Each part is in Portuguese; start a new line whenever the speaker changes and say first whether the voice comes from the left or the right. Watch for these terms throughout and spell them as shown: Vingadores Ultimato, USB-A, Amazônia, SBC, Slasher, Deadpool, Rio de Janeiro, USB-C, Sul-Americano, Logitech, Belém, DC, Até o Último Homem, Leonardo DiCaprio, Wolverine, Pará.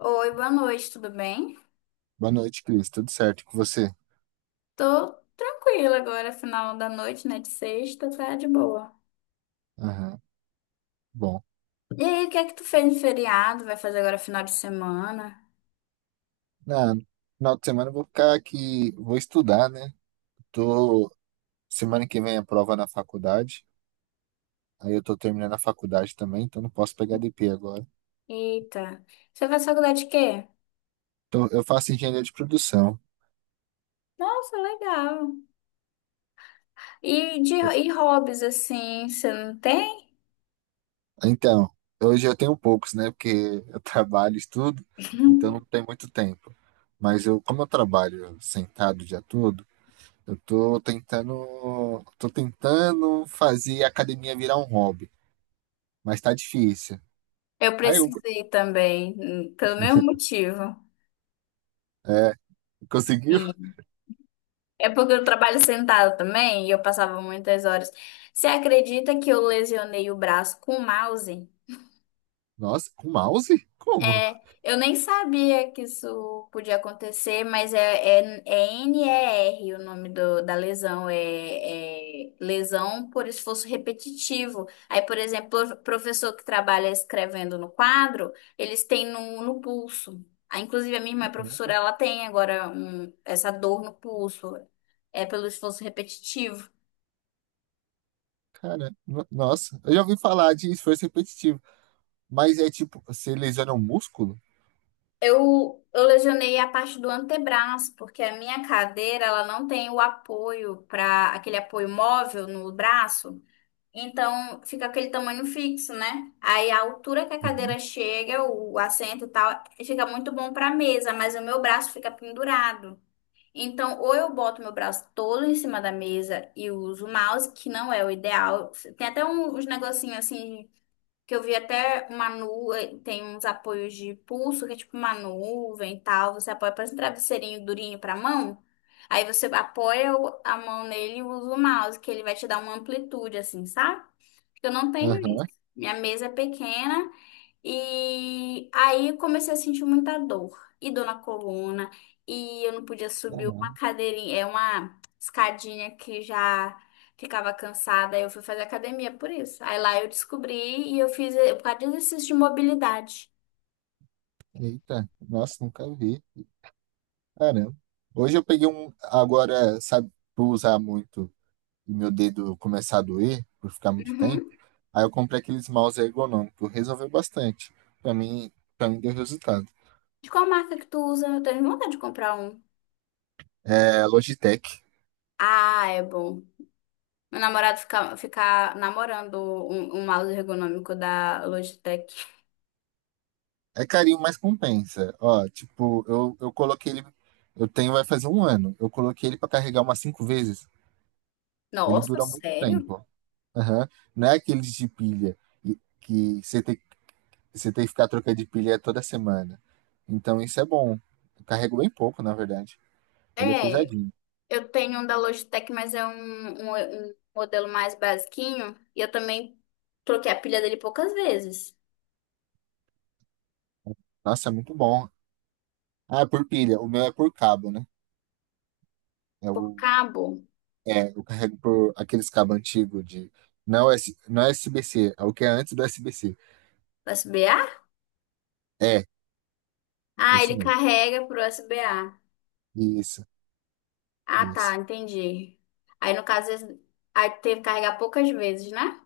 left: Oi, boa noite, tudo bem?
right: Boa noite, Cris. Tudo certo com você?
left: Tô tranquila agora, final da noite, né? De sexta, tá de boa.
right: Aham. Bom,
left: E aí, o que é que tu fez no feriado? Vai fazer agora final de semana?
right: na final de semana eu vou ficar aqui, vou estudar, né? Tô, semana que vem a prova na faculdade. Aí eu tô terminando a faculdade também, então não posso pegar DP agora.
left: Eita, você faz faculdade de quê?
right: Então, eu faço engenharia de produção.
left: Nossa, legal. E hobbies, assim, você não tem?
right: Então, hoje eu tenho poucos, né? Porque eu trabalho, estudo, então não tem muito tempo. Mas eu, como eu trabalho sentado o dia todo, eu tô tentando fazer a academia virar um hobby. Mas tá difícil.
left: Eu
right: Aí um,
left: precisei também, pelo mesmo motivo.
right: é, conseguiu?
left: E é porque eu trabalho sentada também e eu passava muitas horas. Você acredita que eu lesionei o braço com o mouse?
right: Nossa, com mouse? Como?
left: É, eu nem sabia que isso podia acontecer, mas é NER o nome da lesão, é lesão por esforço repetitivo. Aí, por exemplo, o professor que trabalha escrevendo no quadro, eles têm no pulso. Ah, inclusive, a minha irmã é professora, ela tem agora essa dor no pulso, é pelo esforço repetitivo.
right: Cara, nossa, eu já ouvi falar de esforço repetitivo, mas é tipo, você lesiona o músculo?
left: Eu lesionei a parte do antebraço, porque a minha cadeira, ela não tem o apoio para aquele apoio móvel no braço, então fica aquele tamanho fixo, né? Aí a altura que a cadeira
right: Uhum.
left: chega, o assento e tal, fica muito bom para mesa, mas o meu braço fica pendurado. Então, ou eu boto meu braço todo em cima da mesa e uso o mouse, que não é o ideal. Tem até uns negocinhos assim que eu vi até uma nuvem, tem uns apoios de pulso, que é tipo uma nuvem e tal. Você apoia, parece um travesseirinho durinho pra mão. Aí você apoia a mão nele e usa o mouse, que ele vai te dar uma amplitude, assim, sabe? Eu não tenho isso.
right: Aham,
left: Minha mesa é pequena e aí eu comecei a sentir muita dor e dor na coluna e eu não podia subir uma
right: caramba.
left: cadeirinha, é uma escadinha que já ficava cansada. Aí Eu fui fazer academia por isso. Aí lá eu descobri e eu fiz por causa de exercício de mobilidade.
right: Eita, nossa, nunca vi. Caramba. Hoje eu peguei um, agora, sabe, por usar muito e meu dedo começar a doer, por ficar muito tempo,
left: Uhum.
right: aí eu comprei aqueles mouse ergonômicos, resolveu bastante. Pra mim, pra mim deu resultado.
left: De qual marca que tu usa? Eu tenho vontade de comprar um.
right: É, Logitech.
left: Ah, é bom. Meu namorado fica namorando um mouse ergonômico da Logitech.
right: É carinho, mas compensa. Ó, tipo, eu coloquei ele. Eu tenho, vai fazer um ano. Eu coloquei ele pra carregar umas cinco vezes. Ele
left: Nossa,
right: dura muito
left: sério?
right: tempo. Aham. Não é aqueles de pilha que você tem que ficar trocando de pilha toda semana. Então isso é bom. Eu carrego bem pouco, na verdade. Ele é
left: É.
right: pesadinho.
left: Eu tenho um da Logitech, mas é um modelo mais basiquinho. E eu também troquei a pilha dele poucas vezes.
right: Nossa, é muito bom. Ah, é por pilha. O meu é por cabo, né? É
left: Por
right: o,
left: cabo
right: é, eu carrego por aqueles cabos antigos de. Não é, não é SBC, é o que é antes do USB-C.
left: USB-A?
right: É,
left: Ah,
right: esse
left: ele
right: mesmo.
left: carrega por USB-A.
right: Isso.
left: Ah, tá,
right: Isso.
left: entendi. Aí no caso, aí teve que carregar poucas vezes, né?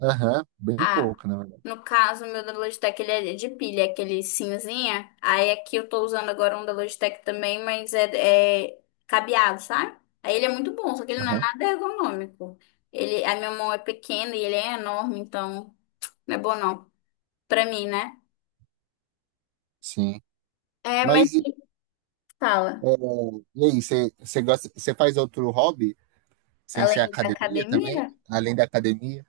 right: Aham, bem
left: Ah,
right: pouco, na verdade.
left: no caso, o meu da Logitech, ele é de pilha, é aquele cinzinha. Aí aqui eu tô usando agora um da Logitech também, mas é cabeado, sabe? Aí ele é muito bom, só que ele não é
right: Aham,
left: nada ergonômico. Ele, a minha mão é pequena e ele é enorme, então não é bom não. Pra mim, né?
right: sim.
left: É, mas
right: Mas e, é,
left: fala,
right: e aí, você gosta, você faz outro hobby sem ser
left: além da
right: academia também?
left: academia,
right: Além da academia?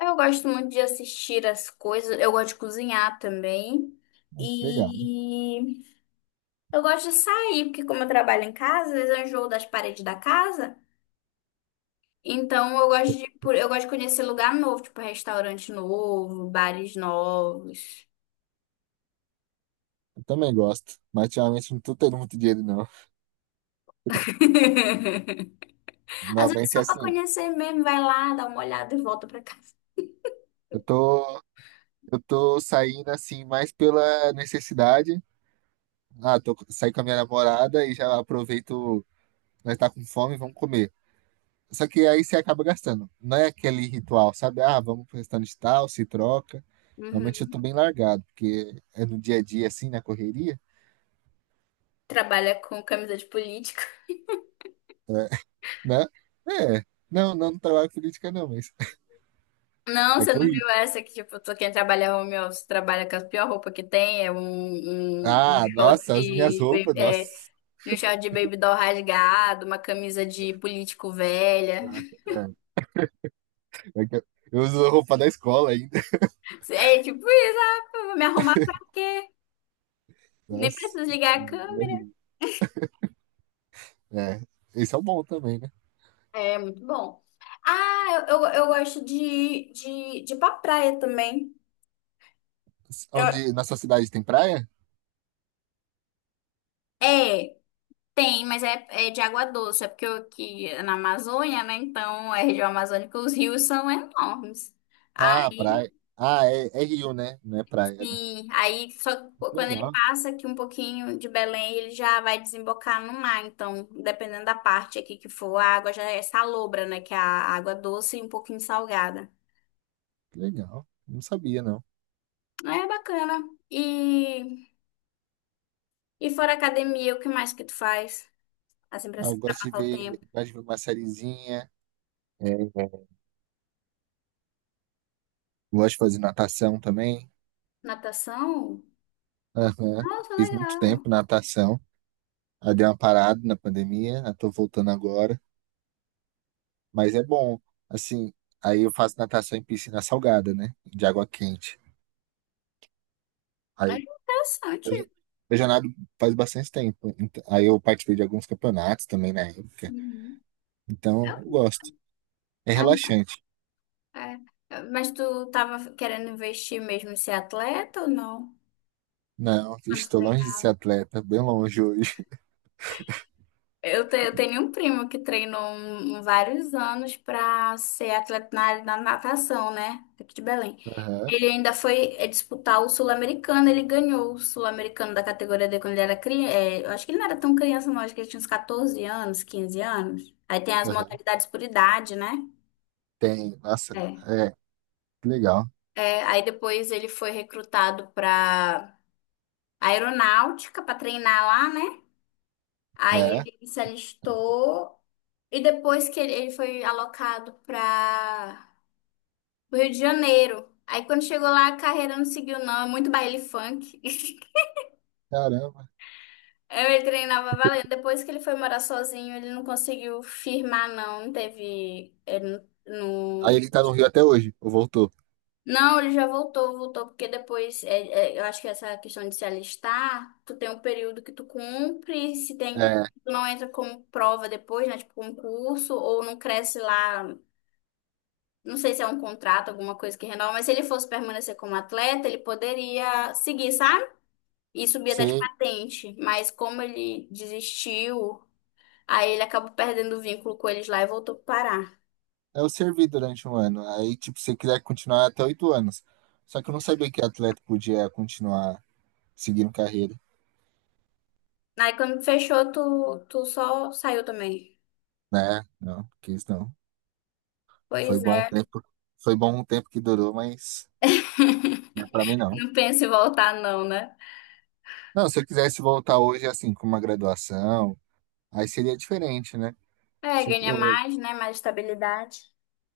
left: eu gosto muito de assistir as coisas, eu gosto de cozinhar também.
right: Legal.
left: E eu gosto de sair, porque como eu trabalho em casa, às vezes eu enjoo das paredes da casa. Então eu gosto de conhecer lugar novo, tipo restaurante novo, bares novos.
right: Eu também gosto, mas ultimamente não tô tendo muito dinheiro, não.
left: Às vezes
right: Normalmente é
left: só pra
right: assim,
left: conhecer mesmo, vai lá, dá uma olhada e volta pra casa.
right: eu tô, eu tô saindo assim mais pela necessidade. Ah, tô saí com a minha namorada e já aproveito, nós tá com fome, vamos comer. Só que aí você acaba gastando. Não é aquele ritual, sabe? Ah, vamos pro restaurante tal, se troca. Normalmente eu tô
left: Uhum.
right: bem largado, porque é no dia a dia, assim, na correria,
left: Trabalha com camisa de político.
right: né? É. Não, não trabalho com política, não, mas
left: Não,
right: é
left: você não
right: corrido.
left: viu essa que, tipo, quem trabalha home office trabalha com a pior roupa que tem, é um, um, um
right: Ah, nossa, as minhas
left: short,
right: roupas,
left: ba- é,
right: nossa.
left: um short de baby doll rasgado, uma camisa de político velha.
right: É, é que eu uso roupa da escola ainda.
left: É tipo isso, ah, eu vou me arrumar pra quê? Nem
right: Nossa.
left: preciso ligar a câmera.
right: Horrível. É, esse é o bom também, né?
left: É muito bom. Ah, eu gosto de ir pra praia também. Eu,
right: Onde na sua cidade tem praia?
left: é, tem, mas é de água doce. É porque eu aqui é na Amazônia, né? Então, é região amazônica, os rios são enormes.
right: Ah,
left: Aí
right: praia. Ah, é, é rio, né? Não é praia, né?
left: Sim, aí só quando ele
right: Legal,
left: passa aqui um pouquinho de Belém, ele já vai desembocar no mar. Então, dependendo da parte aqui que for, a água já é salobra, né? Que é a água doce e um pouquinho salgada.
right: legal. Não sabia, não.
left: É bacana. E, e fora academia, o que mais que tu faz? Assim, pra,
right: Ah, eu
left: pra
right: gosto de
left: passar o
right: ver,
left: tempo?
right: gosto de ver uma sériezinha. É, gosto de fazer natação também.
left: Natação?
right: Aham.
left: Nossa,
right: Fiz muito
left: legal.
right: tempo natação. Aí dei uma parada na pandemia, eu tô voltando agora. Mas é bom. Assim, aí eu faço natação em piscina salgada, né? De água quente.
left: É
right: Aí
left: interessante.
right: eu, eu já eu já nado faz bastante tempo. Aí eu participei de alguns campeonatos também na época.
left: Uhum.
right: Então
left: É,
right: eu gosto. É relaxante.
left: é, é. Mas tu tava querendo investir mesmo em ser atleta ou não?
right: Não,
left: Quando tu
right: estou longe de ser
left: treinava?
right: atleta, bem longe hoje.
left: Eu tenho um primo que treinou vários anos para ser atleta na área da natação, né? Aqui de Belém.
right: Aham,
left: Ele ainda foi disputar o Sul-Americano, ele ganhou o Sul-Americano da categoria D quando ele era criança. Eu acho que ele não era tão criança, não, acho que ele tinha uns 14 anos, 15 anos. Aí tem as
right: aham.
left: modalidades por idade, né?
right: Tem, nossa,
left: É.
right: é, que legal.
left: É, aí depois ele foi recrutado para aeronáutica para treinar lá, né?
right: É,
left: Aí ele se alistou. E depois que ele foi alocado para o Rio de Janeiro. Aí quando chegou lá, a carreira não seguiu, não. É muito baile funk.
right: caramba.
left: Aí Ele treinava valendo. Depois que ele foi morar sozinho, ele não conseguiu firmar, não. Não teve. Ele
right: Aí
left: não.
right: ele tá no Rio até hoje, ou voltou.
left: Não, ele já voltou, voltou, porque depois, eu acho que essa questão de se alistar, tu tem um período que tu cumpre, se tem,
right: É,
left: tu não entra como prova depois, né, tipo concurso, ou não cresce lá. Não sei se é um contrato, alguma coisa que renova, mas se ele fosse permanecer como atleta, ele poderia seguir, sabe? E subir até de
right: você
left: patente. Mas como ele desistiu, aí ele acabou perdendo o vínculo com eles lá e voltou pro Pará.
right: eu servi durante um ano. Aí, tipo, você quiser continuar até 8 anos. Só que eu não sabia que atleta podia continuar seguindo carreira,
left: Aí quando fechou, tu só saiu também.
right: né? Não, quis não. Foi
left: Pois
right: bom um
left: é.
right: tempo, foi bom um tempo que durou, mas não é pra mim não.
left: Não penso em voltar, não, né?
right: Não, se eu quisesse voltar hoje, assim, com uma graduação, aí seria diferente, né?
left: É, ganha
right: Tipo,
left: mais, né? Mais estabilidade.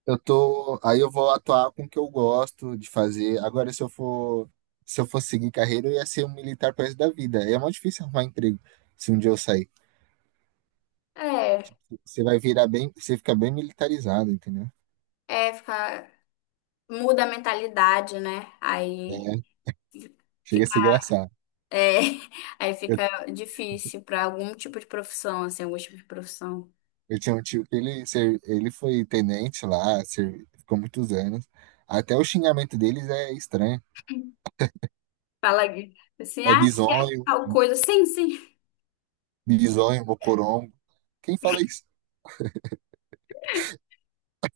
right: eu tô, aí eu vou atuar com o que eu gosto de fazer. Agora, se eu for, se eu for seguir carreira, eu ia ser um militar pro resto da vida. É muito difícil arrumar emprego se um dia eu sair.
left: É,
right: Você vai virar bem, você fica bem militarizado, entendeu?
left: é, fica, muda a mentalidade, né?
right: É,
left: Fi-
right: chega a ser engraçado.
left: É, aí
right: Eu,
left: fica difícil para algum tipo de profissão, assim, algum tipo de profissão.
right: eu tinha um tio que ele, ele foi tenente lá, ficou muitos anos. Até o xingamento deles é estranho.
left: Fala aqui, assim,
right: É
left: ah, se é
right: bisonho,
left: tal coisa, sim, sim.
right: bisonho, mocorongo. Quem fala isso?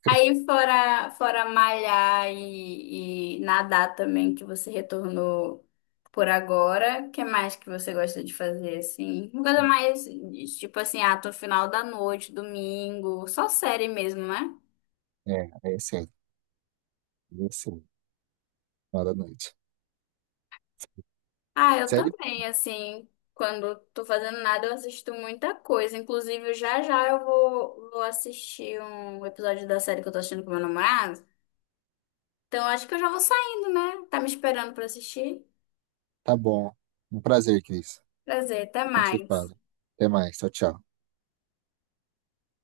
left: Aí fora malhar e nadar também, que você retornou por agora, o que mais que você gosta de fazer, assim? Uma coisa mais, tipo assim, ah, tô final da noite, domingo, só série mesmo, né?
right: É, é sério. É sério. Fala à noite.
left: Ah, eu
right: Sério.
left: também, assim, quando tô fazendo nada, eu assisto muita coisa. Inclusive, já já eu vou assistir um episódio da série que eu tô assistindo com meu namorado. Então, acho que eu já vou saindo, né? Tá me esperando pra assistir?
right: Tá bom. Um prazer, Cris.
left: Prazer, até
right: A gente se
left: mais.
right: fala. Até mais. Tchau, tchau.